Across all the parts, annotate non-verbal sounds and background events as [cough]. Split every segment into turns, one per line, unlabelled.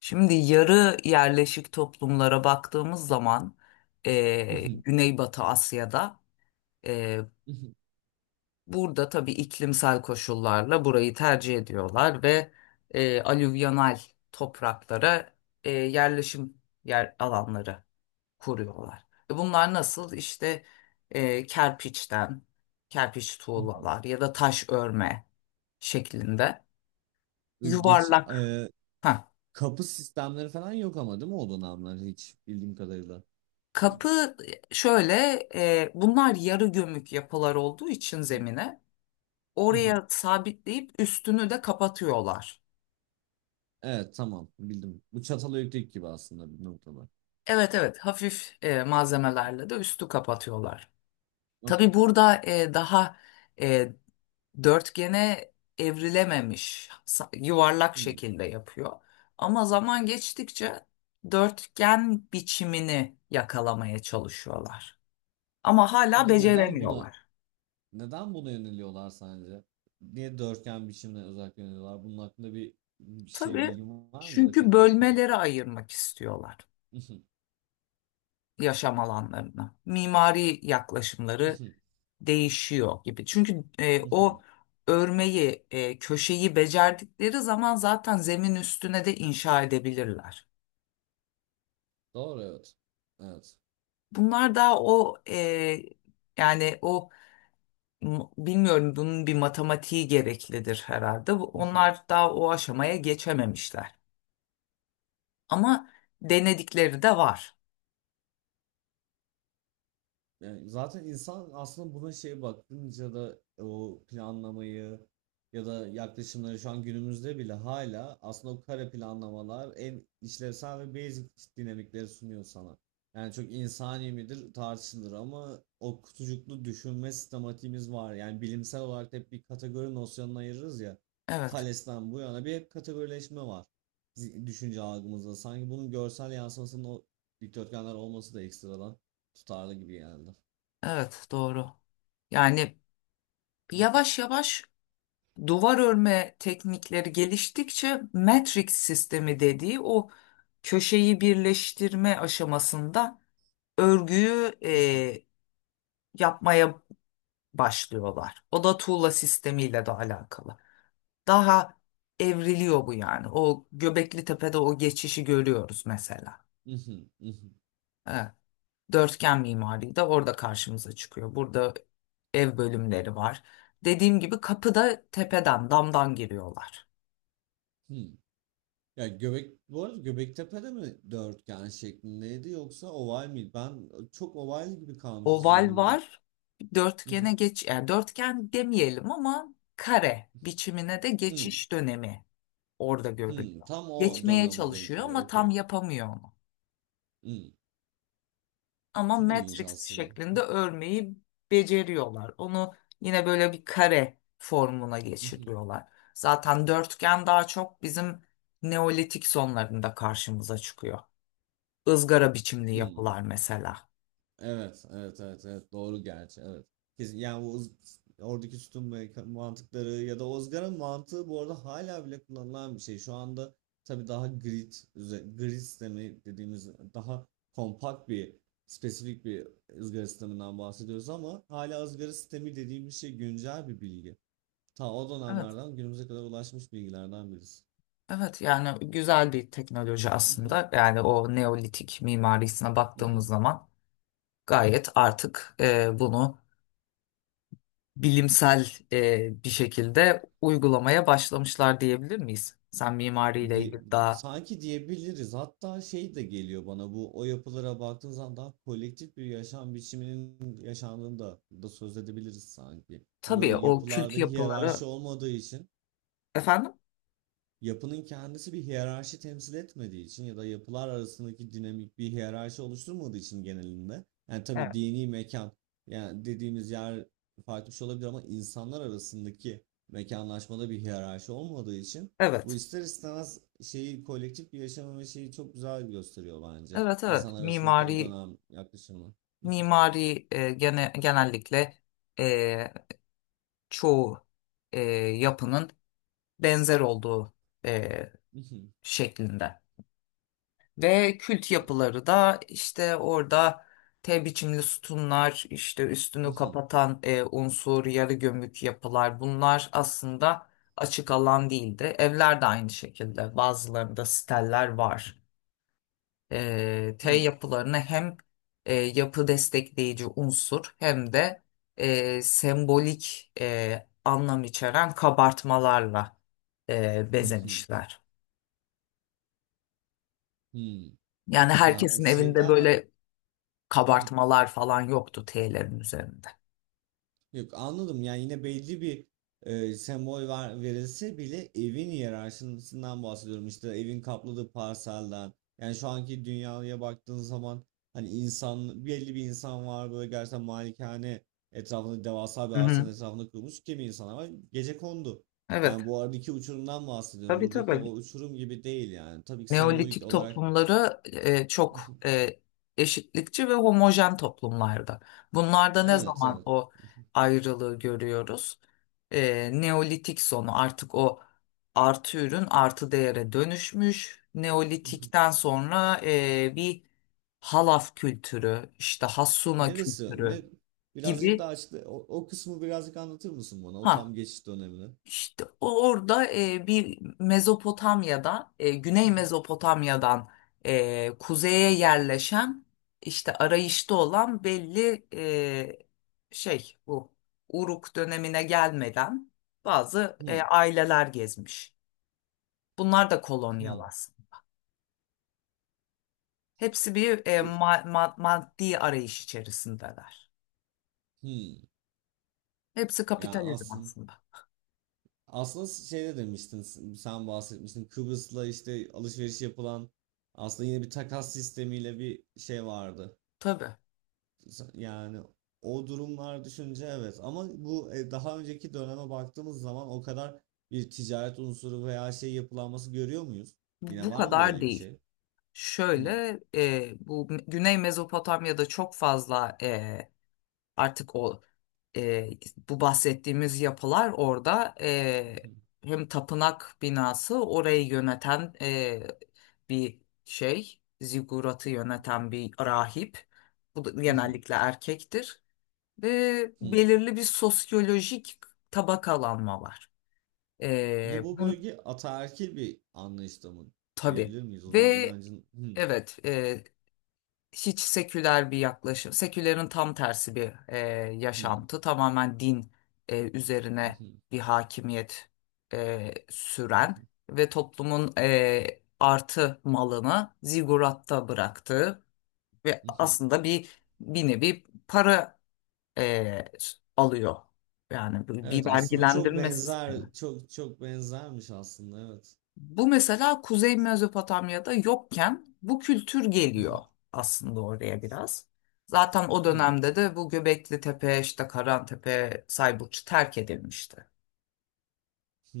Şimdi yarı yerleşik toplumlara baktığımız zaman,
Hı hı,
Güneybatı Asya'da, eee,
hı hı,
burada tabii iklimsel koşullarla burayı tercih ediyorlar ve alüvyonal topraklara, yerleşim yer alanları kuruyorlar. Bunlar nasıl? İşte kerpiçten, kerpiç
hı hı.
tuğlalar ya da taş örme şeklinde
Böyle geç,
yuvarlak.
e,
Heh,
Kapı sistemleri falan yok ama, değil mi, o dönemler hiç bildiğim kadarıyla. Hı
Kapı, şöyle, bunlar yarı gömük yapılar olduğu için
hı,
zemine
hı hı.
oraya sabitleyip üstünü de kapatıyorlar.
Evet, tamam, bildim. Bu Çatalhöyük gibi aslında bir noktada.
Evet, evet, hafif malzemelerle de üstü kapatıyorlar. Tabii
Okey.
burada, daha, e, dörtgene evrilememiş, yuvarlak
Hmm.
şekilde yapıyor. Ama zaman geçtikçe dörtgen biçimini yakalamaya çalışıyorlar. Ama hala
Peki neden buna
beceremiyorlar.
Neden buna yöneliyorlar sence? Niye dörtgen biçimine özellikle yöneliyorlar? Bunun hakkında bir şey
Tabii,
bilgin var mı ya da
çünkü
fikrin? [laughs]
bölmelere ayırmak istiyorlar
Mhm,
yaşam alanlarını. Mimari yaklaşımları
mhm,
değişiyor gibi. Çünkü
mhm,
o
mhm.
örmeyi, köşeyi becerdikleri zaman zaten zemin üstüne de inşa edebilirler.
Doğru, evet. Evet.
Bunlar daha o, yani o, bilmiyorum, bunun bir matematiği gereklidir herhalde.
[laughs]
Onlar daha o aşamaya geçememişler. Ama denedikleri de var.
Yani zaten insan aslında buna şey bakınca da o planlamayı ya da yaklaşımları, şu an günümüzde bile hala aslında o kare planlamalar en işlevsel ve basic dinamikleri sunuyor sana. Yani çok insani midir tartışılır ama o kutucuklu düşünme sistematiğimiz var. Yani bilimsel olarak hep bir kategori nosyonuna ayırırız ya.
Evet,
Thales'ten bu yana bir hep kategorileşme var düşünce algımızda. Sanki bunun görsel yansımasının o dikdörtgenler olması da ekstradan tutarlı gibi geldi.
evet, doğru. Yani yavaş
[laughs]
yavaş duvar örme teknikleri geliştikçe matrix sistemi dediği o köşeyi birleştirme aşamasında örgüyü yapmaya başlıyorlar. O da tuğla sistemiyle de alakalı. Daha evriliyor bu yani. O Göbekli Tepe'de o geçişi görüyoruz mesela. Evet. Dörtgen mimari de orada karşımıza çıkıyor. Burada ev bölümleri var. Dediğim gibi kapıda tepeden, damdan giriyorlar.
Ya göbek, bu arada, Göbektepe'de mi dörtgen şeklindeydi, yoksa oval miydi? Ben çok oval gibi kalmış
Oval
zihnimde.
var. Dörtgene
[laughs]
geç, yani dörtgen demeyelim ama kare biçimine de
Hmm,
geçiş dönemi orada
hmm.
görülüyor.
Tam o
Geçmeye
döneme denk
çalışıyor
geliyor.
ama tam
Okey.
yapamıyor onu.
Hmm.
Ama
Çok ilginç
Matrix
aslında.
şeklinde örmeyi beceriyorlar. Onu yine böyle bir kare formuna
[laughs]
geçiriyorlar. Zaten dörtgen daha çok bizim Neolitik sonlarında karşımıza çıkıyor. Izgara biçimli
Hmm.
yapılar mesela.
Evet, evet, evet, evet. Doğru gerçi, evet. Kesin, yani bu oradaki mantıkları ya da ızgara mantığı, bu arada, hala bile kullanılan bir şey. Şu anda tabii daha grid, grid sistemi dediğimiz daha kompakt bir, spesifik bir ızgara sisteminden bahsediyoruz ama hala ızgara sistemi dediğimiz şey güncel bir bilgi. Ta o
Evet.
dönemlerden günümüze kadar ulaşmış bilgilerden birisi.
Evet, yani güzel bir teknoloji aslında. Yani o neolitik mimarisine baktığımız
[laughs]
zaman gayet artık, bunu bilimsel bir şekilde uygulamaya başlamışlar diyebilir miyiz? Sen mimariyle
Di-
ilgili daha
Sanki diyebiliriz. Hatta şey de geliyor bana, bu, o yapılara baktığın zaman daha kolektif bir yaşam biçiminin yaşandığını da söz edebiliriz sanki. Ya böyle
tabii o
yapılarda
kültü yapıları,
hiyerarşi olmadığı için,
efendim?
yapının kendisi bir hiyerarşi temsil etmediği için ya da yapılar arasındaki dinamik bir hiyerarşi oluşturmadığı için genelinde, yani tabii
Evet.
dini mekan, yani dediğimiz yer farklı bir şey olabilir ama insanlar arasındaki mekanlaşmada bir hiyerarşi olmadığı için bu
Evet.
ister istemez şeyi, kolektif bir yaşamı ve şeyi çok güzel gösteriyor bence.
Evet, evet.
İnsanlar arasındaki o
Mimari
dönem yaklaşımı.
mimari genellikle, e, çoğu e, yapının benzer olduğu e, şeklinde. Ve kült yapıları da işte orada T biçimli sütunlar, işte üstünü
[laughs]
kapatan unsur, yarı gömük yapılar, bunlar aslında açık alan değildi. Evler de aynı şekilde bazılarında steller var. T yapılarını hem yapı destekleyici unsur hem de sembolik anlam içeren kabartmalarla bezemişler. Yani
Ya
herkesin evinde
şeyden de.
böyle
[laughs]
kabartmalar falan yoktu T'lerin üzerinde.
Yok, anladım. Yani yine belli bir sembol verilse bile, evin hiyerarşisinden bahsediyorum, işte evin kapladığı parselden. Yani şu anki dünyaya baktığın zaman, hani insan, belli bir insan var, böyle gerçekten malikane etrafında, devasa bir
Hı hı.
arsanın etrafında kurulmuş; kimi insanlar var gecekondu. Yani
Evet.
bu aradaki uçurumdan bahsediyorum,
Tabii,
buradaki o
tabii.
uçurum gibi değil yani, tabii ki sembolik
Neolitik
olarak.
toplumları çok
[laughs]
eşitlikçi ve homojen toplumlardı. Bunlarda ne
Evet,
zaman
evet.
o ayrılığı görüyoruz? Neolitik sonu artık o artı ürün artı değere dönüşmüş.
[laughs]
Neolitikten sonra bir halaf kültürü, işte Hassuna
Neresi?
kültürü
Ne? Birazcık daha
gibi.
açıkla. O, o kısmı birazcık anlatır mısın bana? O tam
Ha,
geçiş dönemini.
İşte orada, bir Mezopotamya'da, Güney
[laughs]
Mezopotamya'dan kuzeye yerleşen, işte arayışta olan belli, şey, bu Uruk dönemine gelmeden bazı
Hmm,
aileler gezmiş. Bunlar da kolonyal
hmm,
aslında. Hepsi bir,
u-
maddi arayış içerisindeler.
hmm.
Hepsi
Yani
kapitalizm aslında.
aslında şeyde demiştin, sen bahsetmiştin, Kıbrıs'la işte alışveriş yapılan, aslında yine bir takas sistemiyle bir şey vardı.
Tabii
Yani o durumlar düşünce evet, ama bu, daha önceki döneme baktığımız zaman o kadar bir ticaret unsuru veya şey yapılanması görüyor muyuz?
bu
Yine
bu
var mı
kadar
böyle bir
değil.
şey? Hmm.
Şöyle, bu Güney Mezopotamya'da çok fazla, artık o, e, bu bahsettiğimiz yapılar orada, hem tapınak binası orayı yöneten, bir şey ziguratı yöneten bir rahip, bu da
Hı hı,
genellikle erkektir ve
hı.
belirli bir sosyolojik tabakalanma var.
Yine
E,
bu
bun,
bölge ataerkil bir anlayışta mı
tabii
diyebilir miyiz? O
ve
zaman inancın hı.
evet, hiç seküler bir yaklaşım, sekülerin tam tersi bir
Hı,
yaşantı, tamamen din
hı
üzerine
hı,
bir hakimiyet
hı
süren
hı,
ve toplumun artı malını ziguratta bıraktığı ve
hı.
aslında bir nevi para e, alıyor. Yani bir
Evet,
bir
aslında çok
vergilendirme sistemi.
benzer, çok çok benzermiş aslında, evet.
Bu mesela Kuzey Mezopotamya'da yokken bu kültür
Hı
geliyor
hı,
aslında oraya biraz. Zaten o
hı
dönemde de bu Göbekli Tepe, işte Karantepe, Sayburç terk edilmişti.
hı.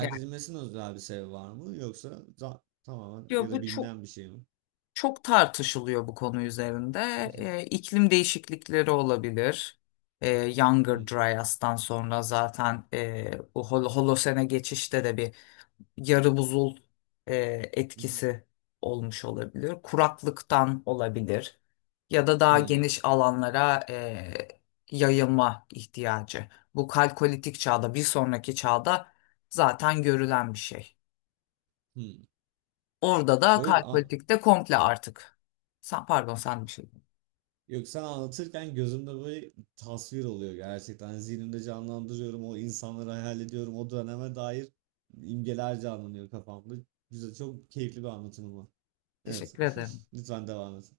Yani
edilmesinin özel bir sebebi var mı, yoksa tamamen ya
diyor
da
bu, çok
bilinen bir şey mi?
çok tartışılıyor bu konu üzerinde.
Hı hı,
İklim değişiklikleri olabilir. Ee,
hı
Younger Dryas'tan sonra zaten bu Holosen'e geçişte de bir yarı buzul e,
hı,
etkisi olmuş olabilir. Kuraklıktan olabilir ya da
hı
daha
hı.
geniş alanlara yayılma ihtiyacı. Bu kalkolitik çağda, bir sonraki çağda zaten görülen bir şey. Orada da
Böyle.
kalkolitikte komple artık. Sen, pardon, sen bir şey.
Yok, sen anlatırken gözümde böyle tasvir oluyor gerçekten. Hani zihnimde canlandırıyorum, o insanları hayal ediyorum. O döneme dair imgeler canlanıyor kafamda. Güzel, çok keyifli bir anlatım ama. Evet.
Teşekkür ederim.
[laughs] Lütfen devam et.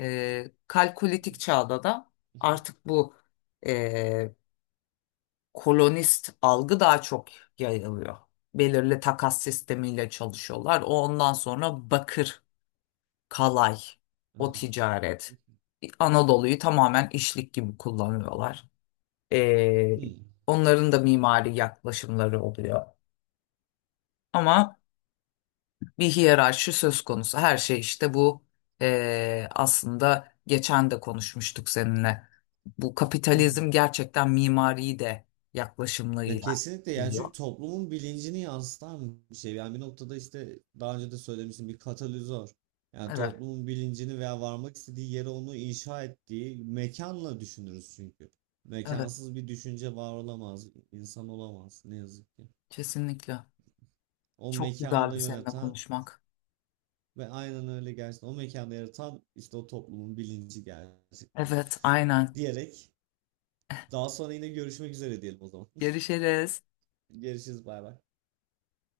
Kalkolitik çağda da
[laughs]
artık bu, e, kolonist algı daha çok yayılıyor. Belirli takas sistemiyle çalışıyorlar. Ondan sonra bakır, kalay, o ticaret. Anadolu'yu tamamen işlik gibi kullanıyorlar. Ee,
Hmm.
onların da mimari yaklaşımları oluyor. Ama bir hiyerarşi söz konusu. Her şey işte bu, aslında geçen de konuşmuştuk seninle. Bu kapitalizm
[laughs]
gerçekten mimari de
Ya
yaklaşımlarıyla
kesinlikle, yani,
gidiyor.
çünkü toplumun bilincini yansıtan bir şey. Yani bir noktada, işte daha önce de söylemiştim, bir katalizör. Yani
Evet.
toplumun bilincini veya varmak istediği yere onu inşa ettiği mekanla düşünürüz çünkü.
Evet.
Mekansız bir düşünce var olamaz, insan olamaz ne yazık ki.
Kesinlikle.
O
Çok
mekanı da
güzeldi seninle
yöneten
konuşmak.
ve aynen öyle, gerçekten o mekanda yaratan, işte o toplumun bilinci gerçekten.
Evet, aynen.
Diyerek, daha sonra yine görüşmek üzere diyelim o zaman.
Görüşürüz.
[laughs] Görüşürüz, bay bay.